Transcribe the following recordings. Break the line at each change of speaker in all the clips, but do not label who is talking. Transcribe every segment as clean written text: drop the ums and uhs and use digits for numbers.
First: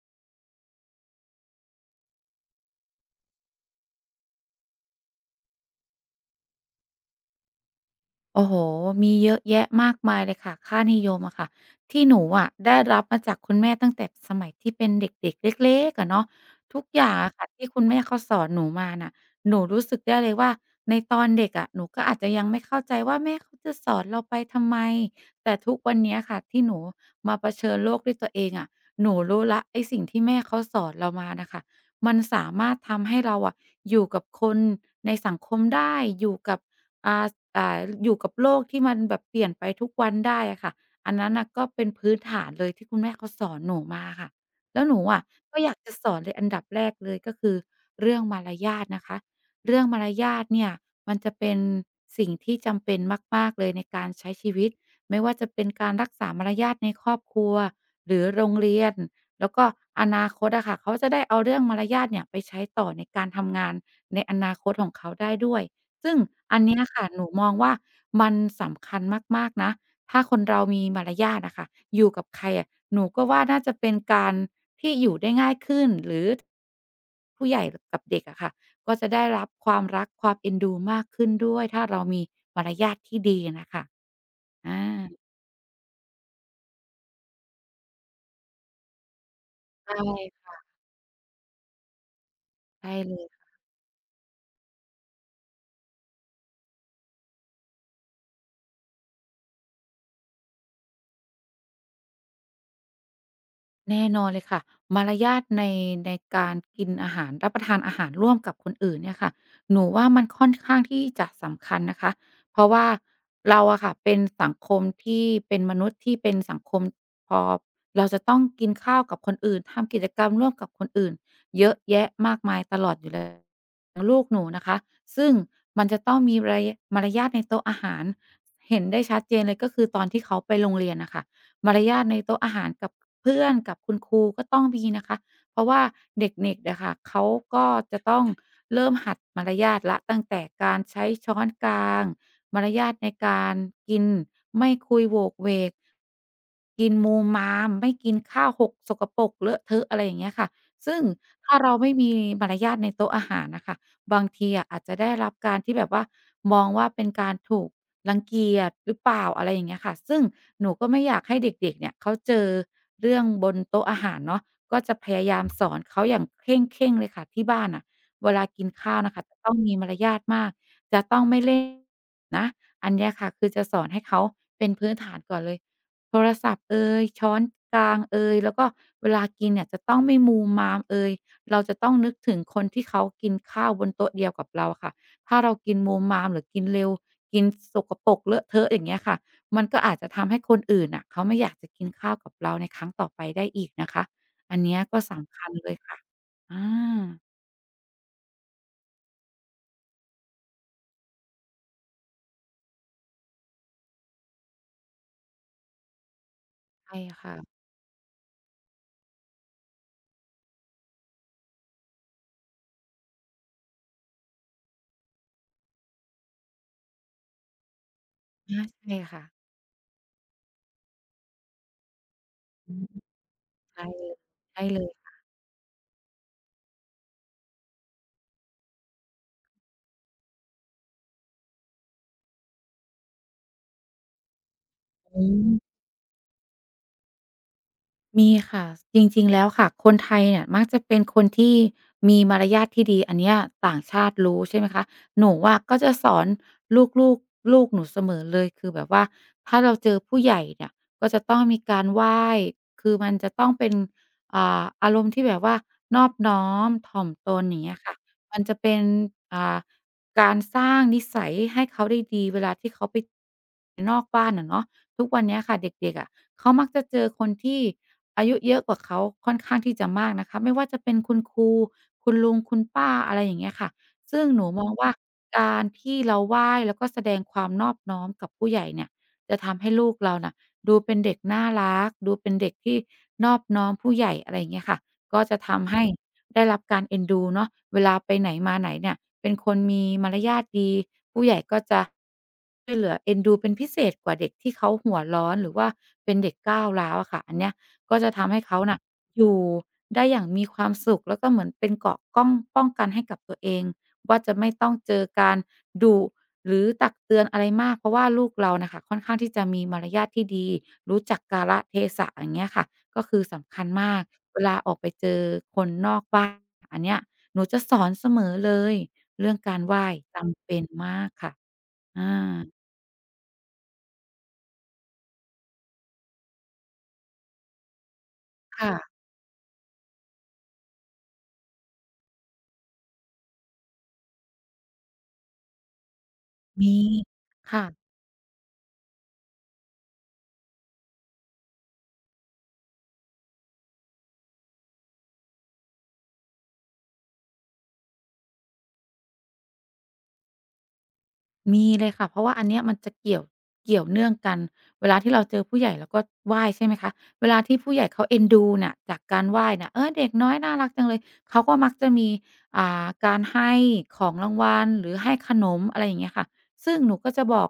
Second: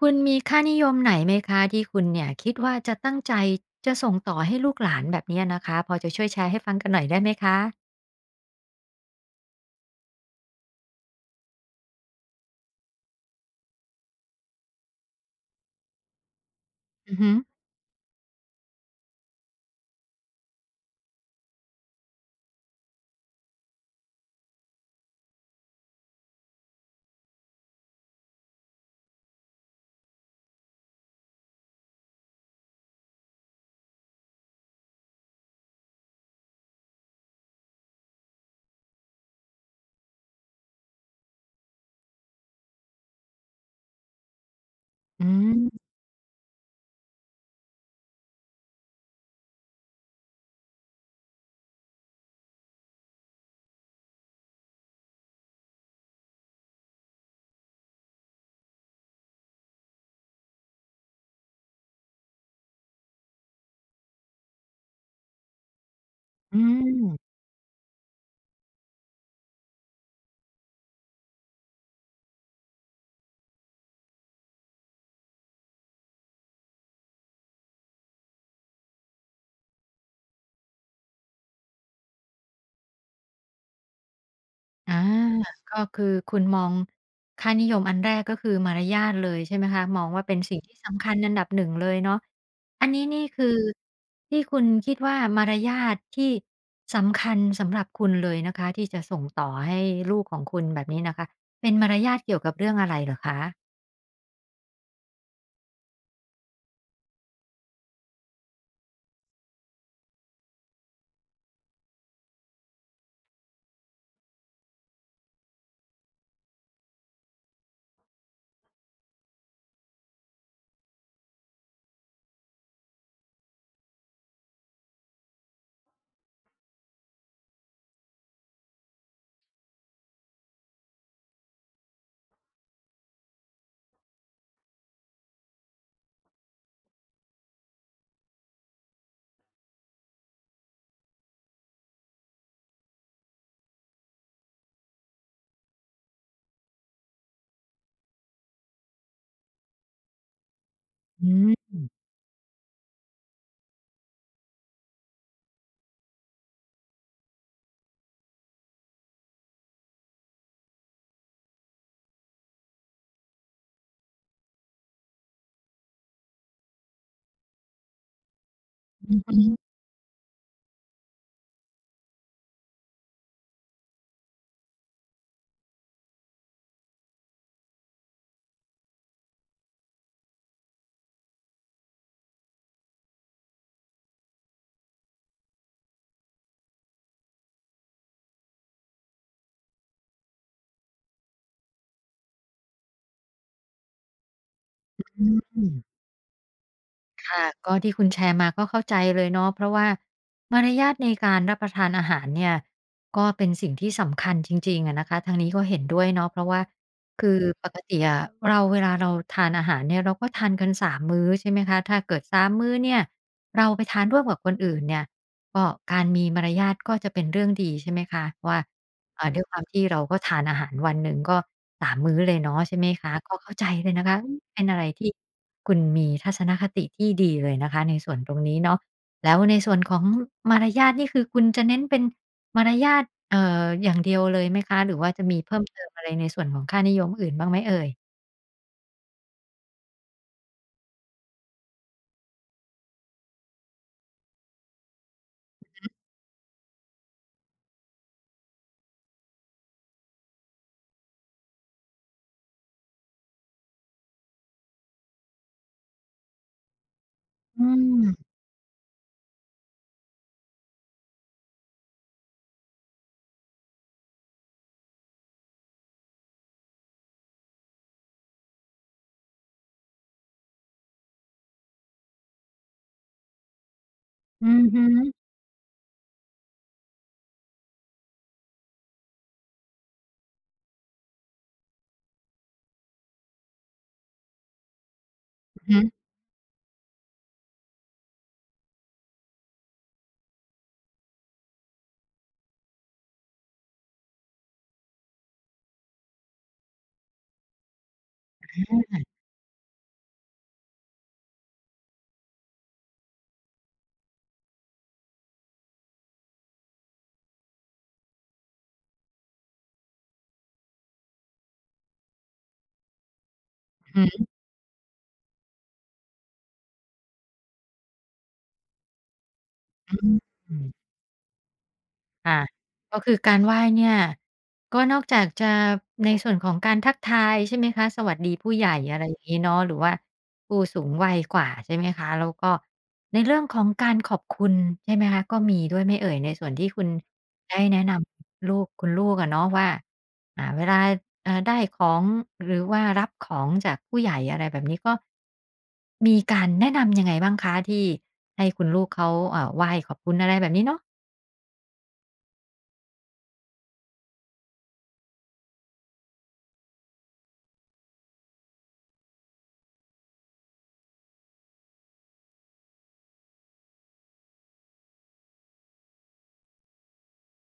คุณมีค่านิยมไหนไหมคะที่คุณเนี่ยคิดว่าจะตั้งใจจะส่งต่อให้ลูกหลานแบบเนี้ยนะคะพอจะช่วยแชร์ให้ฟังกันหน่อยได้ไหมคะ
โอ้โฮมีเยอะแยะมากมายเลยค่ะค่านิยมอะค่ะที่หนูอะได้รับมาจากคุณแม่ตั้งแต่สมัยที่เป็นเด็กๆเล็กๆอะเนาะทุกอย่า
อื
ง
อฮึ
อะค่ะที่คุณแม่เขาสอนหนูมาน่ะหนูรู้สึกได้เลยว่าในตอนเด็กอะหนูก็อาจจะยังไม่เข้าใจว่าแม่เขาจะสอนเราไปทำไมแต่ทุกวันเนี้ยค่ะที่หนูมาเผชิญโลกด้วยตัวเองอะหนูรู้แล้วไอ้สิ่งที่แม่เขาสอนเรามาน่ะค่ะมันสามารถทำให้เราอะอยู่กับคนในสังคมได้อยู่กับ อ่าอยู่กับโลกที่มันแบบเปลี่ยนไปทุกวันได้อะค่ะอันนั้นน่ะก็เป็นพื้นฐานเลยที่คุณแม่เขาสอนหนูมาค่ะแล้วหนูอะ
อื
ก็อ
ม
ยากจะสอนเลยอันดับแรกเลยก็คือเรื่องมารยาทนะคะเรื่องมารยาทเนี่ยมันจะเป็นสิ่งที่จำเป็นมากๆเลยในการใช้ชีวิตไม่ว่าจะเป็นการรักษามารยาทในครอบครัวหรือโรงเรียนแล้วก็อนาคตอะค่ะเขาจะได้เอาเรื่องมารยาทเนี่ยไปใช้ต่อในการทำงานในอนาคตของเขาได้ด้วย ซึ่ง
อื
อันเนี้ยค่ะหนู
ม
มองว่ามันสำคัญมากๆนะถ้าคนเรามีมารยาทอะค่ะอยู่กับใครอะหนูก็ว่าน่าจะเป็นการที่อยู่ได้ง่ายขึ้นหรือผู้ใหญ่กับเด็กอะค่ะก็จะได้รับความรักความเอ็นดูมากขึ้นด้วยถ้าเรามีมารยาทที่ดีอะน่ะค่ะอ
อา
า
ก็คือคุณมองค่านิยมอันแรกก็คือมารยาทเลยใช่ไหมคะ
ใช
มองว่าเป็น
่
สิ่งที่สำคัญอันดับ1เลยเนาะอัน
ใช่
นี้
เล
นี่
ย
คือที่คุณคิดว่ามารยาทที่สำคัญสำหรับคุณเลยนะคะที่จะส่งต่อให้ลูกของคุณแบบนี้นะคะเป็นมารยาทเกี่ยวกับเรื่องอะไรเหรอคะ
แน่นอนเลยค่ะมารยาทในการกินอาหารรับประทานอาหารร่วมกับคนอื่นเนี่ยค่ะหนูว่ามันค่อนข้างที่จะสำคัญนะคะเพราะว่าเราอะค่ะเป็นสังคมที่เป็นมนุษย์ที่เป็นสังคมพอเราจะต้องกินข้าวกับคนอื่นทำกิจกรรมร่วมกับคนอื่นเยอะแยะมากมายตลอดอยู่แล้วลูกหนูนะคะซึ่งมันจะต้องมีมารยาทในโต๊ะอาหารเห็นได้ชัดเจนเลยก็คือตอนที่เขาไปโรงเรียนนะคะ มารยาทในโต๊ะอาหารกับเพื่อนกับคุณครูก็ต้องมีนะคะเพราะว่าเด็กๆนะคะเขาก็จะต้องเริ่มหัดมารยาทละตั้งแต่การใช้ช้อนกลางมารยาทในการกินไม่คุยโหวกเวกกินมูมามไม่กินข้าวหกสกปรกเลอะเทอะอะไรอย่างเงี้ยค่ะซึ่ง
อื
ถ้าเรา
ม
ไม่มีมารยาทในโต๊ะอาหารนะคะบางทีอะอาจจะได้รับการที่แบบว่ามองว่าเป็นการถูก รังเกียจหรือเปล่าอะไรอย่างเงี้ยค่ะซึ่งหนูก็ไม่อยากให้เด็กๆเนี่ยเขาเจอเรื่องบนโต๊ะอาหารเนาะก็จะพยายามสอนเขาอย่างเคร่งๆเลยค่ะที่บ้านน่ะเวลากินข้าว
อื
น่ะ
อ
ค่ะจะ
ฮึ
ต้องมีมารยาทมากจะต้องไม่เล่นนะอันเนี้ยค่ะคือจะสอนให้เขาเป็นพื้นฐานก่อนเลยโทรศัพท์เอยช้อนกลางเอยแล้วก็เวลากินเนี่ยจะต้องไม่มูมามเอยเราจะต้องนึกถึงคนที่เขากินข้าวบนโต๊ะเดียวกับเราอะค่ะ ถ้าเรากินโมมามหรือกินเร็วกินสกปรกเลอะเทอะอย่างเงี้ยค่ะมันก็อาจจะทำให้คนอื่นน่ะเขาไม่อยากจะกินข้าวกับเราในครั้งต่อไปได้อีกนะคะอันเนี้ยก็สำคัญ
อื
เลยค่ะ
ม
อา
ค่ะก็ที่คุณแชร์มาก็เข้าใจเลยเนาะเพราะว่ามารยาทในการรับประทานอาหารเนี่ยก็เป็นสิ่งที่สำคัญจริงๆอะนะคะทางนี้ก็เห็นด้วยเนาะเพราะว่า
ใช่
คื
ค่ะ
อปกติอะเราเวลาเราทานอาหารเนี่ยเราก็ทานกันสามมื้อใช่ไหมคะถ้าเกิดสามมื้อเนี่ยเราไปทานร่วมกับคนอื่นเนี่ย ก็การมีมารยาทก็จะเป็นเรื่องดีใช่ไหมคะว่า
อาใช่ค่ะ
ด้วยความที่เราก็ทานอาหารวันหนึ่งก็ส3มมื้อเลยเนาะ
อื
ใช่ไห
ม
มคะก็เข้าใจ
ใช่
เลย
เล
นะ
ย
คะอืม
ใช่
เป็นอะ
เล
ไร
ย
ที่คุณมีทัศนคติที่ดีเลยนะคะในส่วนตรงนี้เนาะแล้วในส่วนของมารยาทนี่คือคุณจะเน้นเป็นมารยาทเอ่ออย่างเดียวเลยไหมคะหรือว่าจะ
อื
มี
ม
เพิ่มเติมอะไรในส่วนของค่านิยมอื่นบ้างไหมเอ่ย
มีค่ะจริงๆแล้วค่ะคนไทยเนี่ยมักจะเป็นคนที่มีมารยาทที่ดีอันเนี้ยต่างชาติรู้ใช่ไหมคะหนูอะก็จะสอนลูกๆลูกหนูเสมอเลยคือแบบว่าถ้าเราเจอผู้ใหญ่เนี่ยก็จะต้องมีการไหว้คือมันจะต้องเป็นอารมณ์ที่แบบว่านอบน้อมถ่อมตนอ
อื
ย่างเงี้ยค่ะ
ม
มันจะเป็นอ่าการสร้างนิสัยให้เขาได้ดีเวลาที่เขาไปนอกบ้านอะเนาะทุกวันเนี้ยค่ะเด็กๆอะเขามักจะเจอคนที่ อายุเยอะกว่าเขาค่อนข้างที่จะมากนะคะไม่ว่าจะเป็นคุณครูคุณลุงคุณป้าอะไรอย่างเงี้ยค่ะซึ่งห
อื
นูม
อ
อง
ฮึ
ว่าการที่เราไหว้แล้วก็แสดงความนอบน้อมกับผู้ใหญ่เนี่ยจะทำให้ลูกเราน่ะดูเป็นเด็กน่ารักดูเป็นเด็กที่นอบน้อมผู้ใหญ่อะไรอย่างเงี้ยค่ะก็จะ
อือ
ทำ
ฮึ
ให้ได้รับการเอ็นดูเนาะเวลาไปไหนมาไหนเนี่ยเป็นคนมีมารยาทดีผู้ใหญ่ก็จะช่วยเหลือเอ็นดูเป็นพิเศษกว่าเด็กที่เขาหัวร้อนหรือว่าเป็นเด็กก้าวร้าวอะค่ะอันเนี้ย ก็จะทำให้เขาน่ะอยู่ได้อย่างมีความสุขแล้วก็เหมือนเป็นเกราะก้องป้องกันให้กับตัวเองว่าจะไม่ต้องเจอการดุหรือตักเตือนอะไรมากเพราะว่าลูกเราน่ะค่ะค่อนข้างที่จะมีมารยาทที่ดีรู้จักกาลเทศะอย่างเงี้ยค่ะก็คือสำคัญมา
อื
ก
อ
เวลาออกไปเจอคนนอกบ้านอันเนี้ยหนูจะสอนเสมอเลยเรื่องการไหว้
อ
จำเป็
ื
น
ม
มากค่ะอา
ค่ะก็คือการไหว้เนี่ยก็นอกจากจะในส่วนของการทักทายใช่ไหมคะสวัสดีผู้ให
ค่ะ
ญ่อะไรอย่างงี้เนาะหรือว่าผู้สูงวัยกว่าใช่ไหมคะแล้วก็ในเรื่องของการขอบคุณใช่ไหมคะก็มีด้วยไหมเอ่ยในส่วนที่
มี
คุณได้
ค่ะ
แนะนำลูกคุณลูกอะเนาะว่าอ่าเวลาได้ของหรือว่ารับของจากผู้ใหญ่อะไรแบบนี้ก็มีการแนะนำยังไงบ้างคะที่ให้คุณลูกเขาไหว้ขอบคุณอะไรแบบนี้เนาะ
มีเลยค่ะเพราะว่าอันเนี้ยมันจะเกี่ยวเนื่องกันเวลาที่เราเจอผู้ใหญ่เราก็ไหว้ใช่ไหมคะเวลาที่ผู้ใหญ่เขาเอ็นดูน่ะจากการไหว้น่ะเออเด็กน้อยน่ารักจังเลยเขาก็มักจะมีการให้ของรางวัลหรือให้ขนมอะไรอย่างเงี้ยค่ะซึ่งหนูก็จะบอก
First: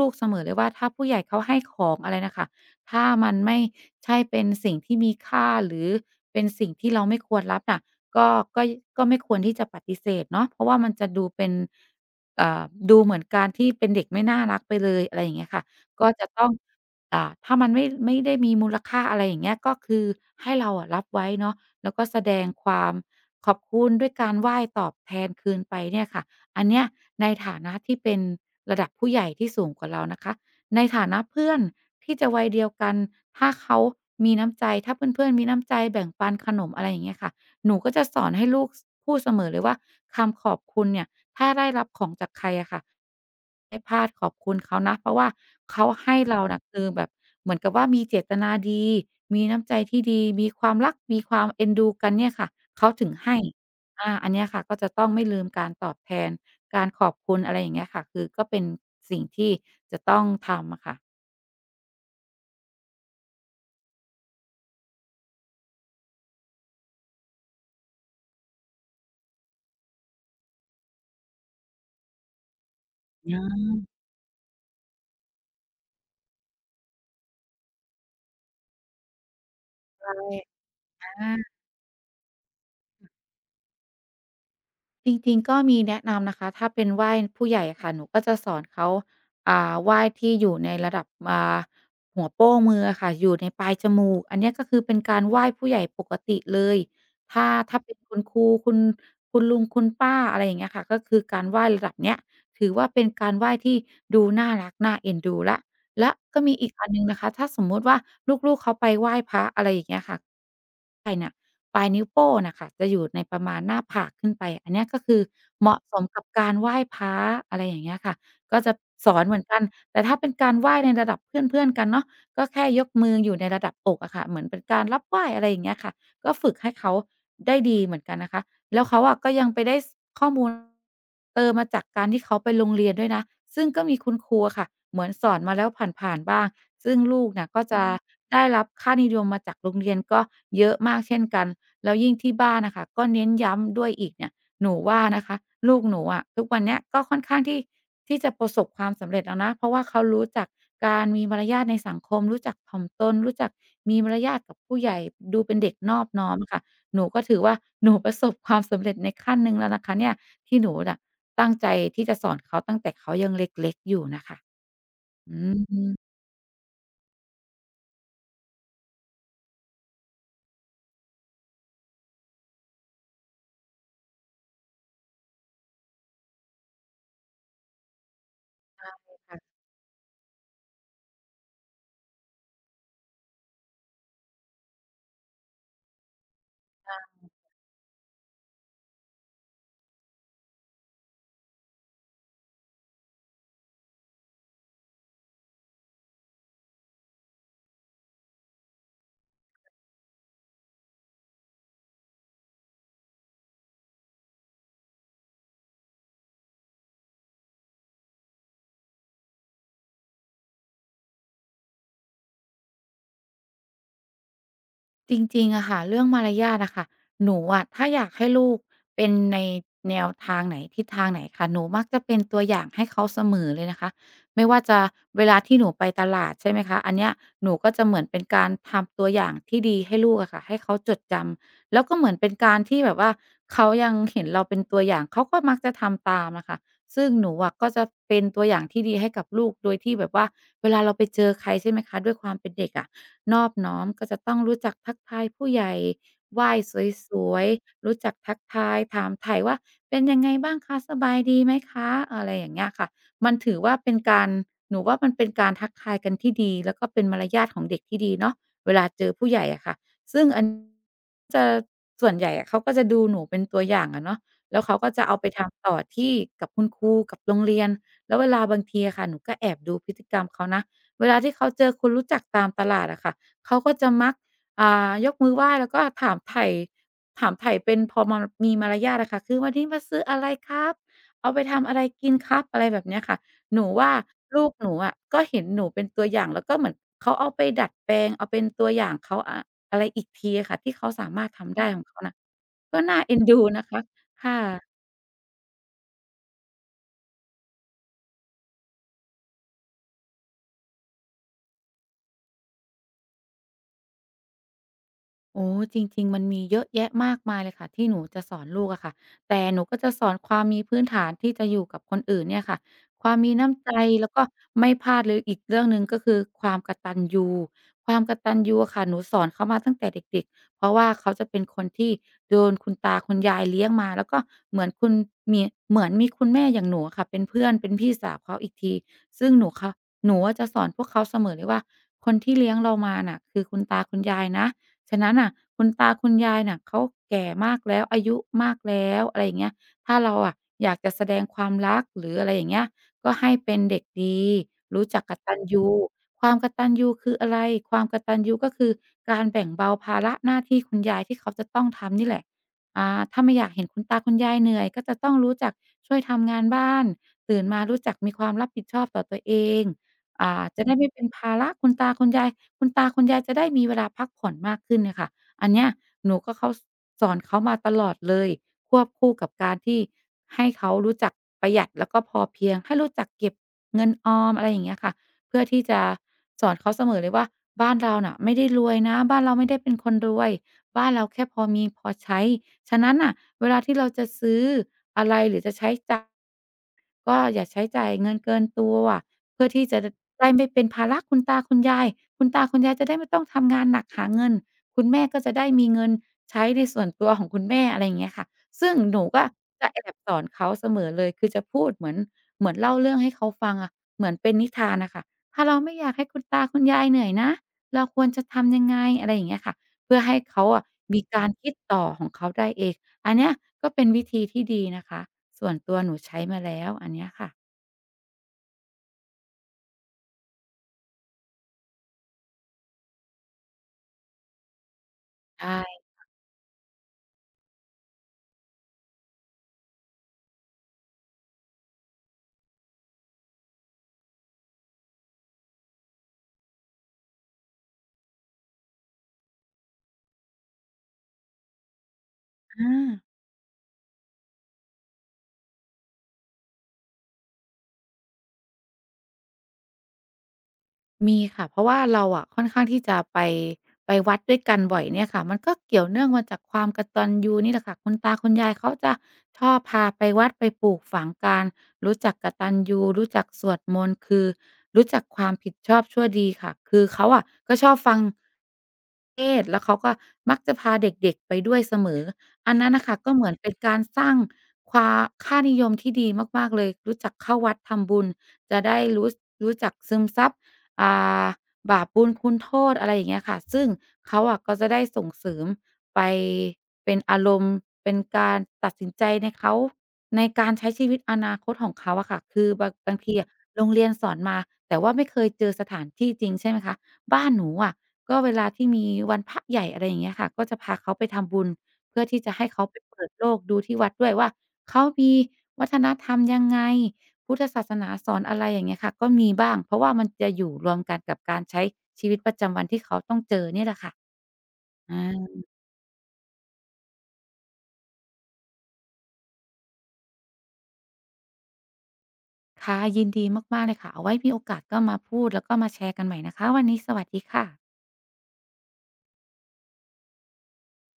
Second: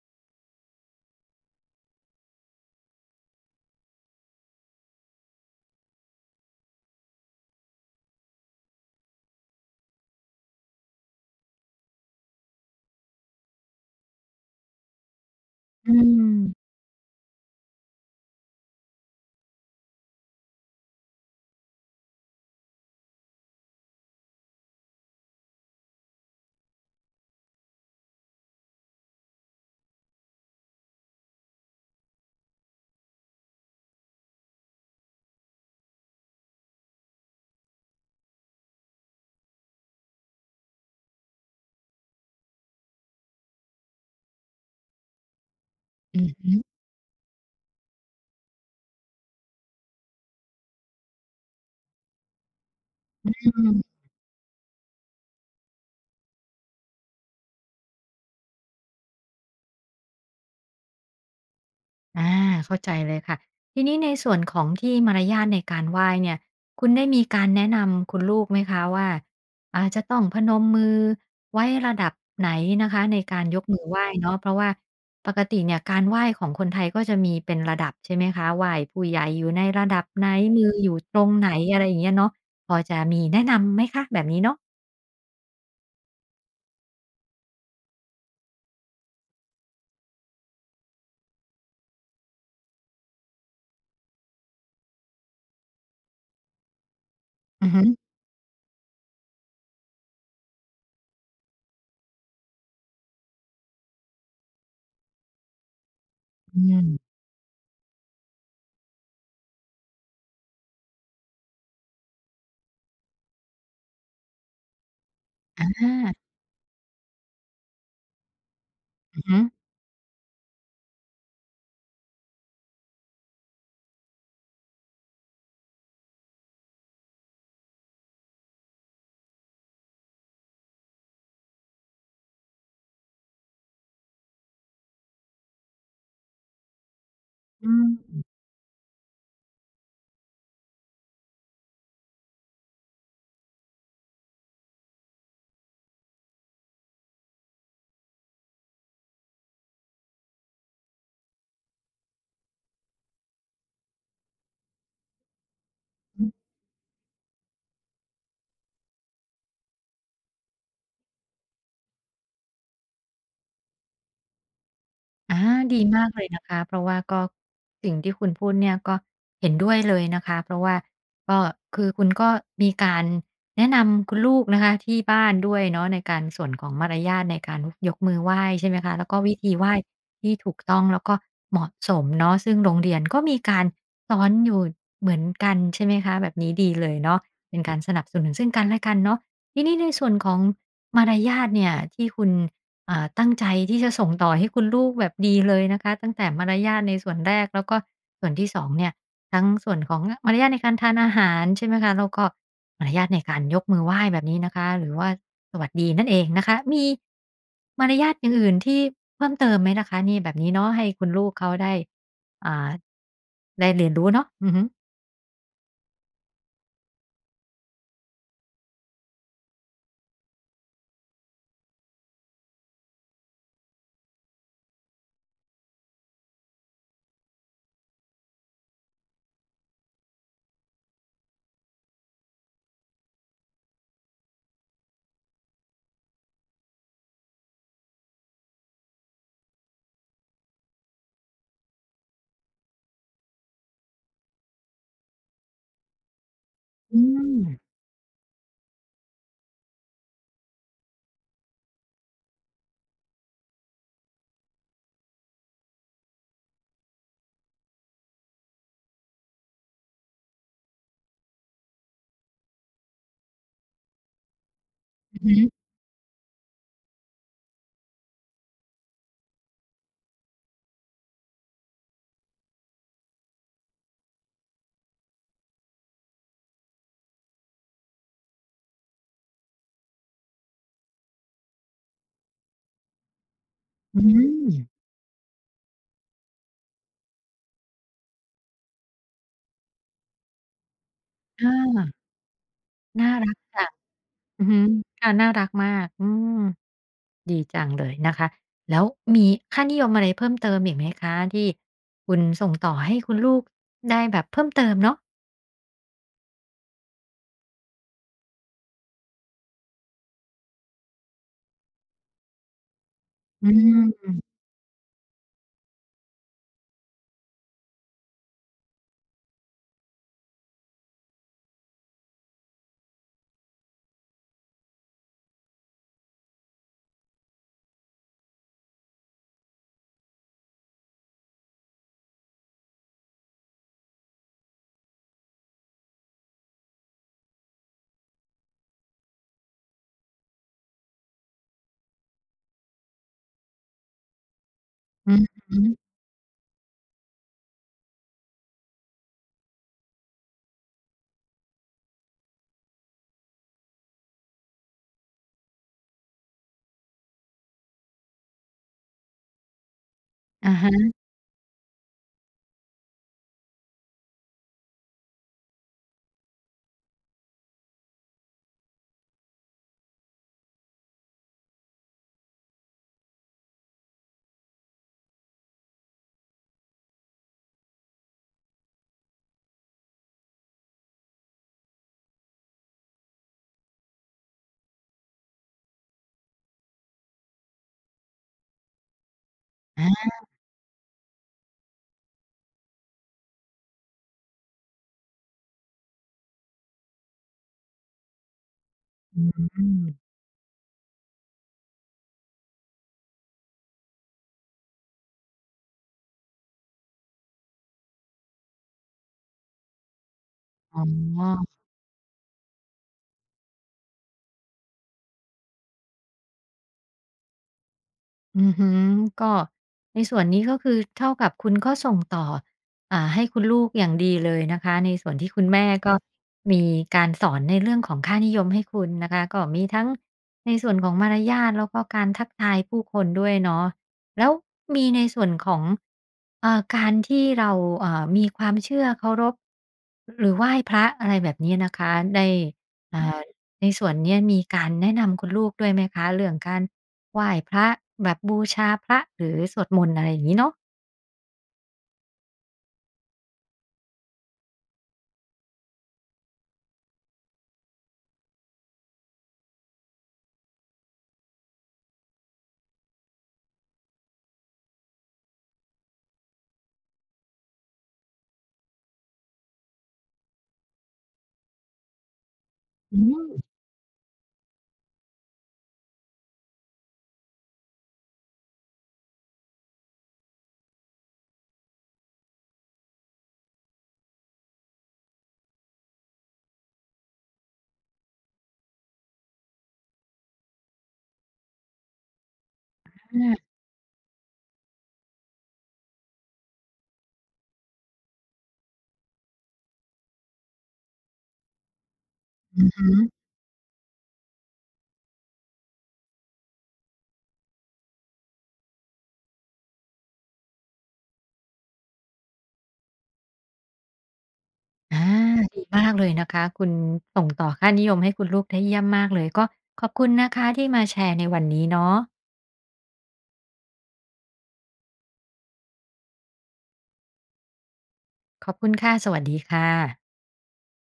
ลูกๆเสมอเลยว่าถ้าผู้ใหญ่เขาให้ของอะไรน่ะค่ะถ้ามันไม่ใช่เป็นสิ่งที่มีค่าหรือเป็นสิ่งที่เราไม่ควรรับน่ะก็ก็ก็ไม่ควรที่จะปฏิเสธเนาะเพราะว่ามันจะดูเป็น เอ่าดูเหมือนการที่เป็นเด็กไม่น่ารักไปเลยอะไรอย่างเงี้ยค่ะ
อ
ก็จะต้อง
ื
ถ้ามันไม่ได้มีมูลค่าอะไรอย่างเงี้ยก็คือให้เราอะรับไว้เนาะแล้วก็แสดงความขอบคุณด้วยการไหว้ตอบแทนคืนไปเนี่ยค่ะอันเนี้ยในฐานะที่เป็นระดับผู้ใหญ่ที่สูงกว่าเรานะคะในฐานะเพื่อนที่จะวัยเดียวกันถ้าเขามีน้ำใจถ้าเพื่อนๆมีน้ำใจแบ่งปันขนมอะไรอย่างเงี้ยค่ะ หนูก็จะสอนให้ลูกพูดเสมอเลยว่าคำขอบคุณเนี่ยถ้าได้รับของจากใครอะค่ะไม่พลาดขอบคุณเขานะเพราะว่าเขาให้เรา
ม
น่ะคือแบบเหมือนกับว่ามีเจตนาดีมีน้ำใจที่ดีมีความรักมีความเอ็นดูกันเนี่ยค่ะเขาถึงให้
อืม
อาอันเนี้ยค่ะก็จะต้องไม่ลืมการตอบแทนการขอบคุณอะไรอย่างเงี้ยค่ะคือก็เป็นสิ่งที่จะต้องทำอะค่ะ
อาเข้าใจเลยค่ะทีนี้ในส่วนของที่มารยาทในการไหว้เนี่ยคุณได้มีการแนะนำคุณลูกไหมคะว่าอาจจะต้องพนมมือไว้ระดับไหนนะคะในการยกมือไหว้เนาะเพราะว่าปกติเนี่ยการไหว้ของคนไทยก็จะมีเป็นระดับใช่ไหมคะไหว้ผู้ใหญ่อยู่ในระดับ
ใช่
ไหนมืออยู่
อ
ตรงไหน
า
อะไรอย่างเงี้ยเนาะพอจะมีแนะนำไหมคะแบบนี้เนาะ
จริงๆก็มีแนะนำนะคะถ้าเป็นไหว้ผู้ใหญ่อะค่ะหนูก็จะสอนเขาไหว้ที่อยู่ในระดับหัวโป้งมืออะค่ะอยู่ในปลายจมูกอันเนี้ยก็คือเป็นการไหว้ผู้ใหญ่ปกติเลยถ้า
อือ
ถ้า
ฮึ
เป็นคุณครูคุณลุงคุณป้าอะไรอย่างเงี้ยค่ะก็คือการไหว้ระดับเนี้ยถือว่าเป็นการไหว้ที่ดูน่ารักน่าเอ็นดูแล้วและก็มี
อื
อีกอันหนึ่ง
ม
นะคะถ้าสมมุติว่าลูกๆเขาไปไหว้พระอะไรอย่างเงี้ยค่ะ ปลายนิ้วโป้งน่ะค่ะจะอยู่ในประมาณหน้าผากขึ้นไปอันเนี้ยก็คือ
อ
เหมาะ
า
สมกับการไหว้พระอะไรอย่างเงี้ยค่ะก็จะสอ
อือ
นเห
ฮึ
มือนกันแต่ถ้าเป็นการไหว้ในระดับเพื่อนๆกันเนาะก็แค่ยกมืออยู่ในระดับอกอะค่ะเหมือนเป็นการรับไหว้อะไรอย่างเงี้ยค่ะก็ฝึกให้เขาได้ดีเหมือนกันนะคะแล้วเขาอะก็ยังไปได้สข้อมูลเติมมาจากการที่เขาไปโรงเรียนด้วยนะซึ่งก็มีคุณครูอะค่ะเหมือนสอนมาแล้วผ่านๆบ้างซึ่งลูกเนี่ยก็
อื
จะ
ม
ได้รับค่านิยมมาจากโรงเรียนก็เยอะมากเช่นกัน แล้วยิ่งที่บ้านนะคะก็เน้นย้ำด้วยอีกเนี่ยหนูว่านะคะลูกหนูอะทุกวันเนี้ยก็ค่อนข้างที่จะประสบความสำเร็จแล้วนะเพราะว่าเขารู้จักการมีมารยาทในสังคมรู้จักถ่อมตนรู้จักมีมารยาทกับผู้ใหญ่ดูเป็นเด็กนอบน้อมค่ะหนูก็ถือว่า หนูประสบความสำเร็จในขั้นหนึ่งแล้วนะคะเนี่ยที่หนูน่ะตั้งใจที่จะสอนเขาตั้งแต่เขายังเล็กๆอยู่น่ะค่ะอื
อาดีมาก
ม
เลยนะคะ เพราะว่าก็สิ่งที่คุณพูดเนี่ยก็เห็นด้วยเลยนะคะ เพราะว่าก็คือคุณก็มีการแนะนำคุณลูกนะคะที่บ้านด้วยเนาะในการส่วนของมารยาทในการยกมือไหว้ใช่ไหมคะแล้วก็วิธีไหว้ที่ถูกต้องแล้วก็เหมาะสมเนาะซึ่งโรงเรียนก็มีการสอนอยู่เหมือนกันใช่ไหมคะแบบนี้ดีเลยเนาะเป็นการสนับสนุนซึ่งกันและกันเนาะทีนี้ในส่วนของมารยาทเนี่ยที่คุณ อ่าตั้งใจที่จะส่งต่อให้คุณลูกแบบดีเลยนะคะตั้งแต่มารยาทในส่วนแรกแล้วก็ส่วนที่2เนี่ยทั้งส่วนของมารยาทในการทานอาหารใช่ไหมคะแล้วก็มารยาทในการยกมือไหว้แบบนี้นะคะหรือว่าสวัสดีนั่นเองนะคะมีมารยาทอย่างอื่นที่เพิ่มเติมไหมนะคะนี่แบบนี้เนาะให้คุณลูกเขาได้อ่าได้เรียนรู้เนาะอือฮึ
จริงๆอะค่ะเรื่องมารยาทอะค่ะหนูอะถ้าอยากให้ลูกเป็นในแนวทางไหนทิศทางไหนค่ะหนูมักจะเป็นตัวอย่างให้เขาเสมอเลยนะคะไม่ว่าจะเวลาที่หนูไปตลาดใช่ไหมคะอันเนี้ยหนูก็จะเหมือนเป็นการทำตัวอย่างที่ดีให้ลูกอะค่ะให้เขาจดจำแล้วก็เหมือนเป็นการที่แบบว่าเขายังเห็นเราเป็นตัวอย่างเขาก็มักจะทำตามอะค่ะซึ่งหนูอะก็จะเป็นตัวอย่างที่ดีให้กับลูกโดยที่แบบว่าเวลาเราไปเจอใครใช่ไหมคะด้วยความเป็นเด็กอะ นอบน้อมก็จะต้องรู้จักทักทายผู้ใหญ่ไหว้
อื
ส
ม
วยๆรู้จักทักทายถามไถ่ว่าเป็นยังไงบ้างคะสบายดีไหมคะอะไรอย่างเงี้ยค่ะมันถือว่าเป็นการหนูว่ามันเป็นการทักทายกันที่ดีแล้วก็เป็นมารยาทของเด็กที่ดีเนาะเวลาเจอผู้ใหญ่อะค่ะซึ่งอันจะส่วนใหญ่อะเขาก็จะดูหนูเป็นตัวอย่างอะเนาะแล้วเขาก็จะเอาไป
อือฮึ
ทำต่อที่กับคุณครูกับโรงเรียนแล้วเวลาบางทีอะค่ะหนูก็แอบดูพฤติกรรมเขานะเวลาที่เขาเจอคนรู้จักตามตลาดอะค่ะ เขาก็จะมักยกมือไหว้แล้วก็ถามไถ่เป็นพอมามีมารยาทอะค่ะคือวันนี้มาซื้ออะไรครับเอาไปทำอะไรกินครับอะไรแบบเนี้ยค่ะหนูว่า
อื
ลู
ม
กหนูอะก็เห็นหนูเป็นตัวอย่างแล้วก็เหมือนเขาเอาไปดัดแปลงเอาเป็นตัวอย่างเขาอะอะไรอีกทีอะค่ะที่เขาสามารถ
อา
ทำได้ของเขาน่ะก็น่า
น่า
เอ็น
รัก
ดู
จั
นะ
ง
คะค
อือฮึ
่ะ
ค่ะน่ารักมากอืม ดีจังเลยนะคะ แล้วมีค่านิยมอะไรเพิ่มเติมอีกไหมคะที่คุณส่งต่อให้คุณลูกได้แบบเพิ่มเติมเนาะ
โอ้จริงๆมันมีเยอะแยะมากมายเลยค่ะที่หนูจะสอนลูกอะค่ะแต่หนูก็จะสอนความมีพื้นฐานที่จะอยู่กับคนอื่นเนี่ยค่ะความมี
อื
น้ำใจ
อื
แล้วก็ไม่พลาดเลยอีกเรื่องหนึ่งก็คือความกตัญญูความกตัญญูอะค่ะหนูสอนเขามาตั้งแต่เด็กๆเพราะว่าเขาจะเป็นคนที่โดนคุณตาคุณยายเลี้ยงมาแล้วก็เหมือนคุณมีเหมือนมีคุณแม่อย่างหนูอะค่ะเป็นเพื่อนเป็นพี่สาวเขาอีกทีซึ่งหนูอะจะสอนพวกเขาเสมอเลยว่าคนที่เลี้ยงเรามาน่ะคือคุณตาคุณยายนะ ฉะนั้นน่ะคุณตาคุณยายน่ะเขาแก่มากแล้วอายุมากแล้วอะไรอย่างเงี้ยถ้าเราอะอยากจะแสดงความรักหรืออะไรอย่างเงี้ยก็ให้เป็นเด็กดีรู้จัก
มอื
ก
อ
ตัญ
ฮึ
ญูความกตัญญูคืออะไรความกตัญญูก็คือการแบ่งเบาภาระหน้าที่คุณยายที่เขาจะต้องทำนี่แหละอ่าถ้าไม่อยากเห็นคุณตาคุณยายเหนื่อยก็จะต้องรู้จักช่วยทำงานบ้านตื่นมารู้จักมีความรับผิดชอบต่อตัวเอง อ่า
อะ
จะ
ฮะ
ได้ไม่เป็นภาระคุณตาคุณยายคุณตาคุณยายจะได้มีเวลาพักผ่อนมากขึ้นเน่ยค่ะอันเนี้ยหนูก็เขาสสอนเขามาตลอดเลยควบคู่กับการที่ให้เขารู้จักประหยัดแล้วก็พอเพียงให้รู้จักเก็บเงินออมอะไรอย่างเงี้ยค่ะเพื่อที่จะสอนเขาเสมอเลยว่าบ้านเราน่ะไม่ได้รวยนะบ้านเราไม่ได้เป็นคนรวยบ้านเราแค่พอมีพอใช้ฉะนั้นน่ะเวลาที่เราจะซื้ออะไรหรือจะใช้จ่าย ก็อย่าใช้จ่ายเงินเกินตัวเพื่อที่จะ
อ
ด
า
ได้ไม่เป็นภาระคุณตาคุณยายคุณตาคุณยายจะได้ไม่ต้องทำงานหนักหาเงินคุณแม่ก็จะได้มีเงินใช้ในส่วนตัวของคุณแม่อะไรอย่างเงี้ยค่ะซึ่งหนู
อื
ก็จะแอบส
ม
อนเขาเสมอเลยคือจะพูดเหมือนเล่าเรื่องให้เขาฟังอะเหมือนเป็นนิทานน่ะค่ะถ้าเราไม่อยากให้คุณตาคุณยายเหนื่อยนะเราควรจะทำยังไงอะไรอย่างเงี้ยค่ะเพื่อให้เขาอะ
อ๋อ
มีการคิดต่อของเขาได้เอง อันเนี้ยก็เป็นวิธีที่ดีนะคะส่วนตัวหนูใช้มาแล้วอันเนี้ยค่ะ
อือฮึก็ในส่วนนี้ก็คือเท่ากับคุณก็ส่งต่ออ่าให้คุณลูกอย่างดีเลยนะคะในส่วนที่คุณแม่
ใช่
ก็มีการสอนในเรื่องของค่านิยมให้คุณนะคะก็มีทั้งในส่วนของมารยาทแล้วก็การทักทายผู้คนด้วยเนาะแล้วมีในส่วนของการที่เรามีความเชื่อเคารพหรือไหว้พระอะไรแบบนี้นะคะได้
อา
อ่าในส่วนเนี้ยมีการแนะนำคุณลูกด้วยไหมคะเรื่องการ ไหว้พระแบบบูชาพระหรือสวดมนต์อะไรอย่างงี้เนาะ
มีค่ะเพราะว่าเราอะค่อนข้างที่จะไปไปวัดด้วยกันบ่อยเนี่ยค่ะมันก็เกี่ยวเนื่องมาจากความกตัญญูนี่แหละค่ะคุณตาคุณยายเขาจะชอบพาไปวัดไปปลูกฝังการรู้จักกตัญญูรู้จักสวดมนต์คือรู้จักความผิดชอบชั่วดีค่ะคือเขาอะก็ชอบฟังเทศน์แล้วเขาก็มักจะพาเด็กๆไปด้วยเสมออันนั้นน่ะค่ะ
อื
ก็เห
ม
มือนเป็นการสร้างความค่านิยมที่ดีมากๆเลยรู้จักเข้าวัดทำบุญจะได้รู้รู้จักซึมซับ อ่าบาปบุญคุณโทษอะไรอย่างเงี้ยค่ะซึ่งเขาอะก็จะได้ส่งเสริมไปเป็นอารมณ์เป็นการตัดสินใจในเขาในการใช้ชีวิตอนาคตของเขาอะค่ะคือบางที
อะ
อะ
ฮะ
โรงเรียนสอนมาแต่ว่าไม่เคยเจอสถานที่จริงใช่ไหมคะบ้านหนูอะก็เวลาที่มีวันพระใหญ่อะไรอย่างเงี้ยค่ะก็จะพาเขาไปทำบุญเพื่อที่จะให้เขาไปเปิดโลกดูที่วัดด้วยว่าเขามีวัฒนธรรมยังไง พุทธศาสนาสอนอะไรอย่างเงี้ยค่ะก็มีบ้างเพราะว่ามันจะอยู่รวมกันกับการใช้ชีวิตประจำวันที่เขาต้องเจอเนี่ยแหละค่ะอ
อา
า
ดีมากเลยนะคะคุณส่งต่อค่านิยมให้คุณลูกได้เยี่ยมมากเลยก็ขอบคุณนะคะที่มาแชร์ในวันนี้เนาะ
ค่ะยินดีมากๆเลยค่ะเอาไว้มีโอกาสก็มาพูดแล้วก็มาแชร์กันใหม่นะคะวันนี้สวัสดีค่ะ
ขอบคุณค่ะสวัสดีค่ะ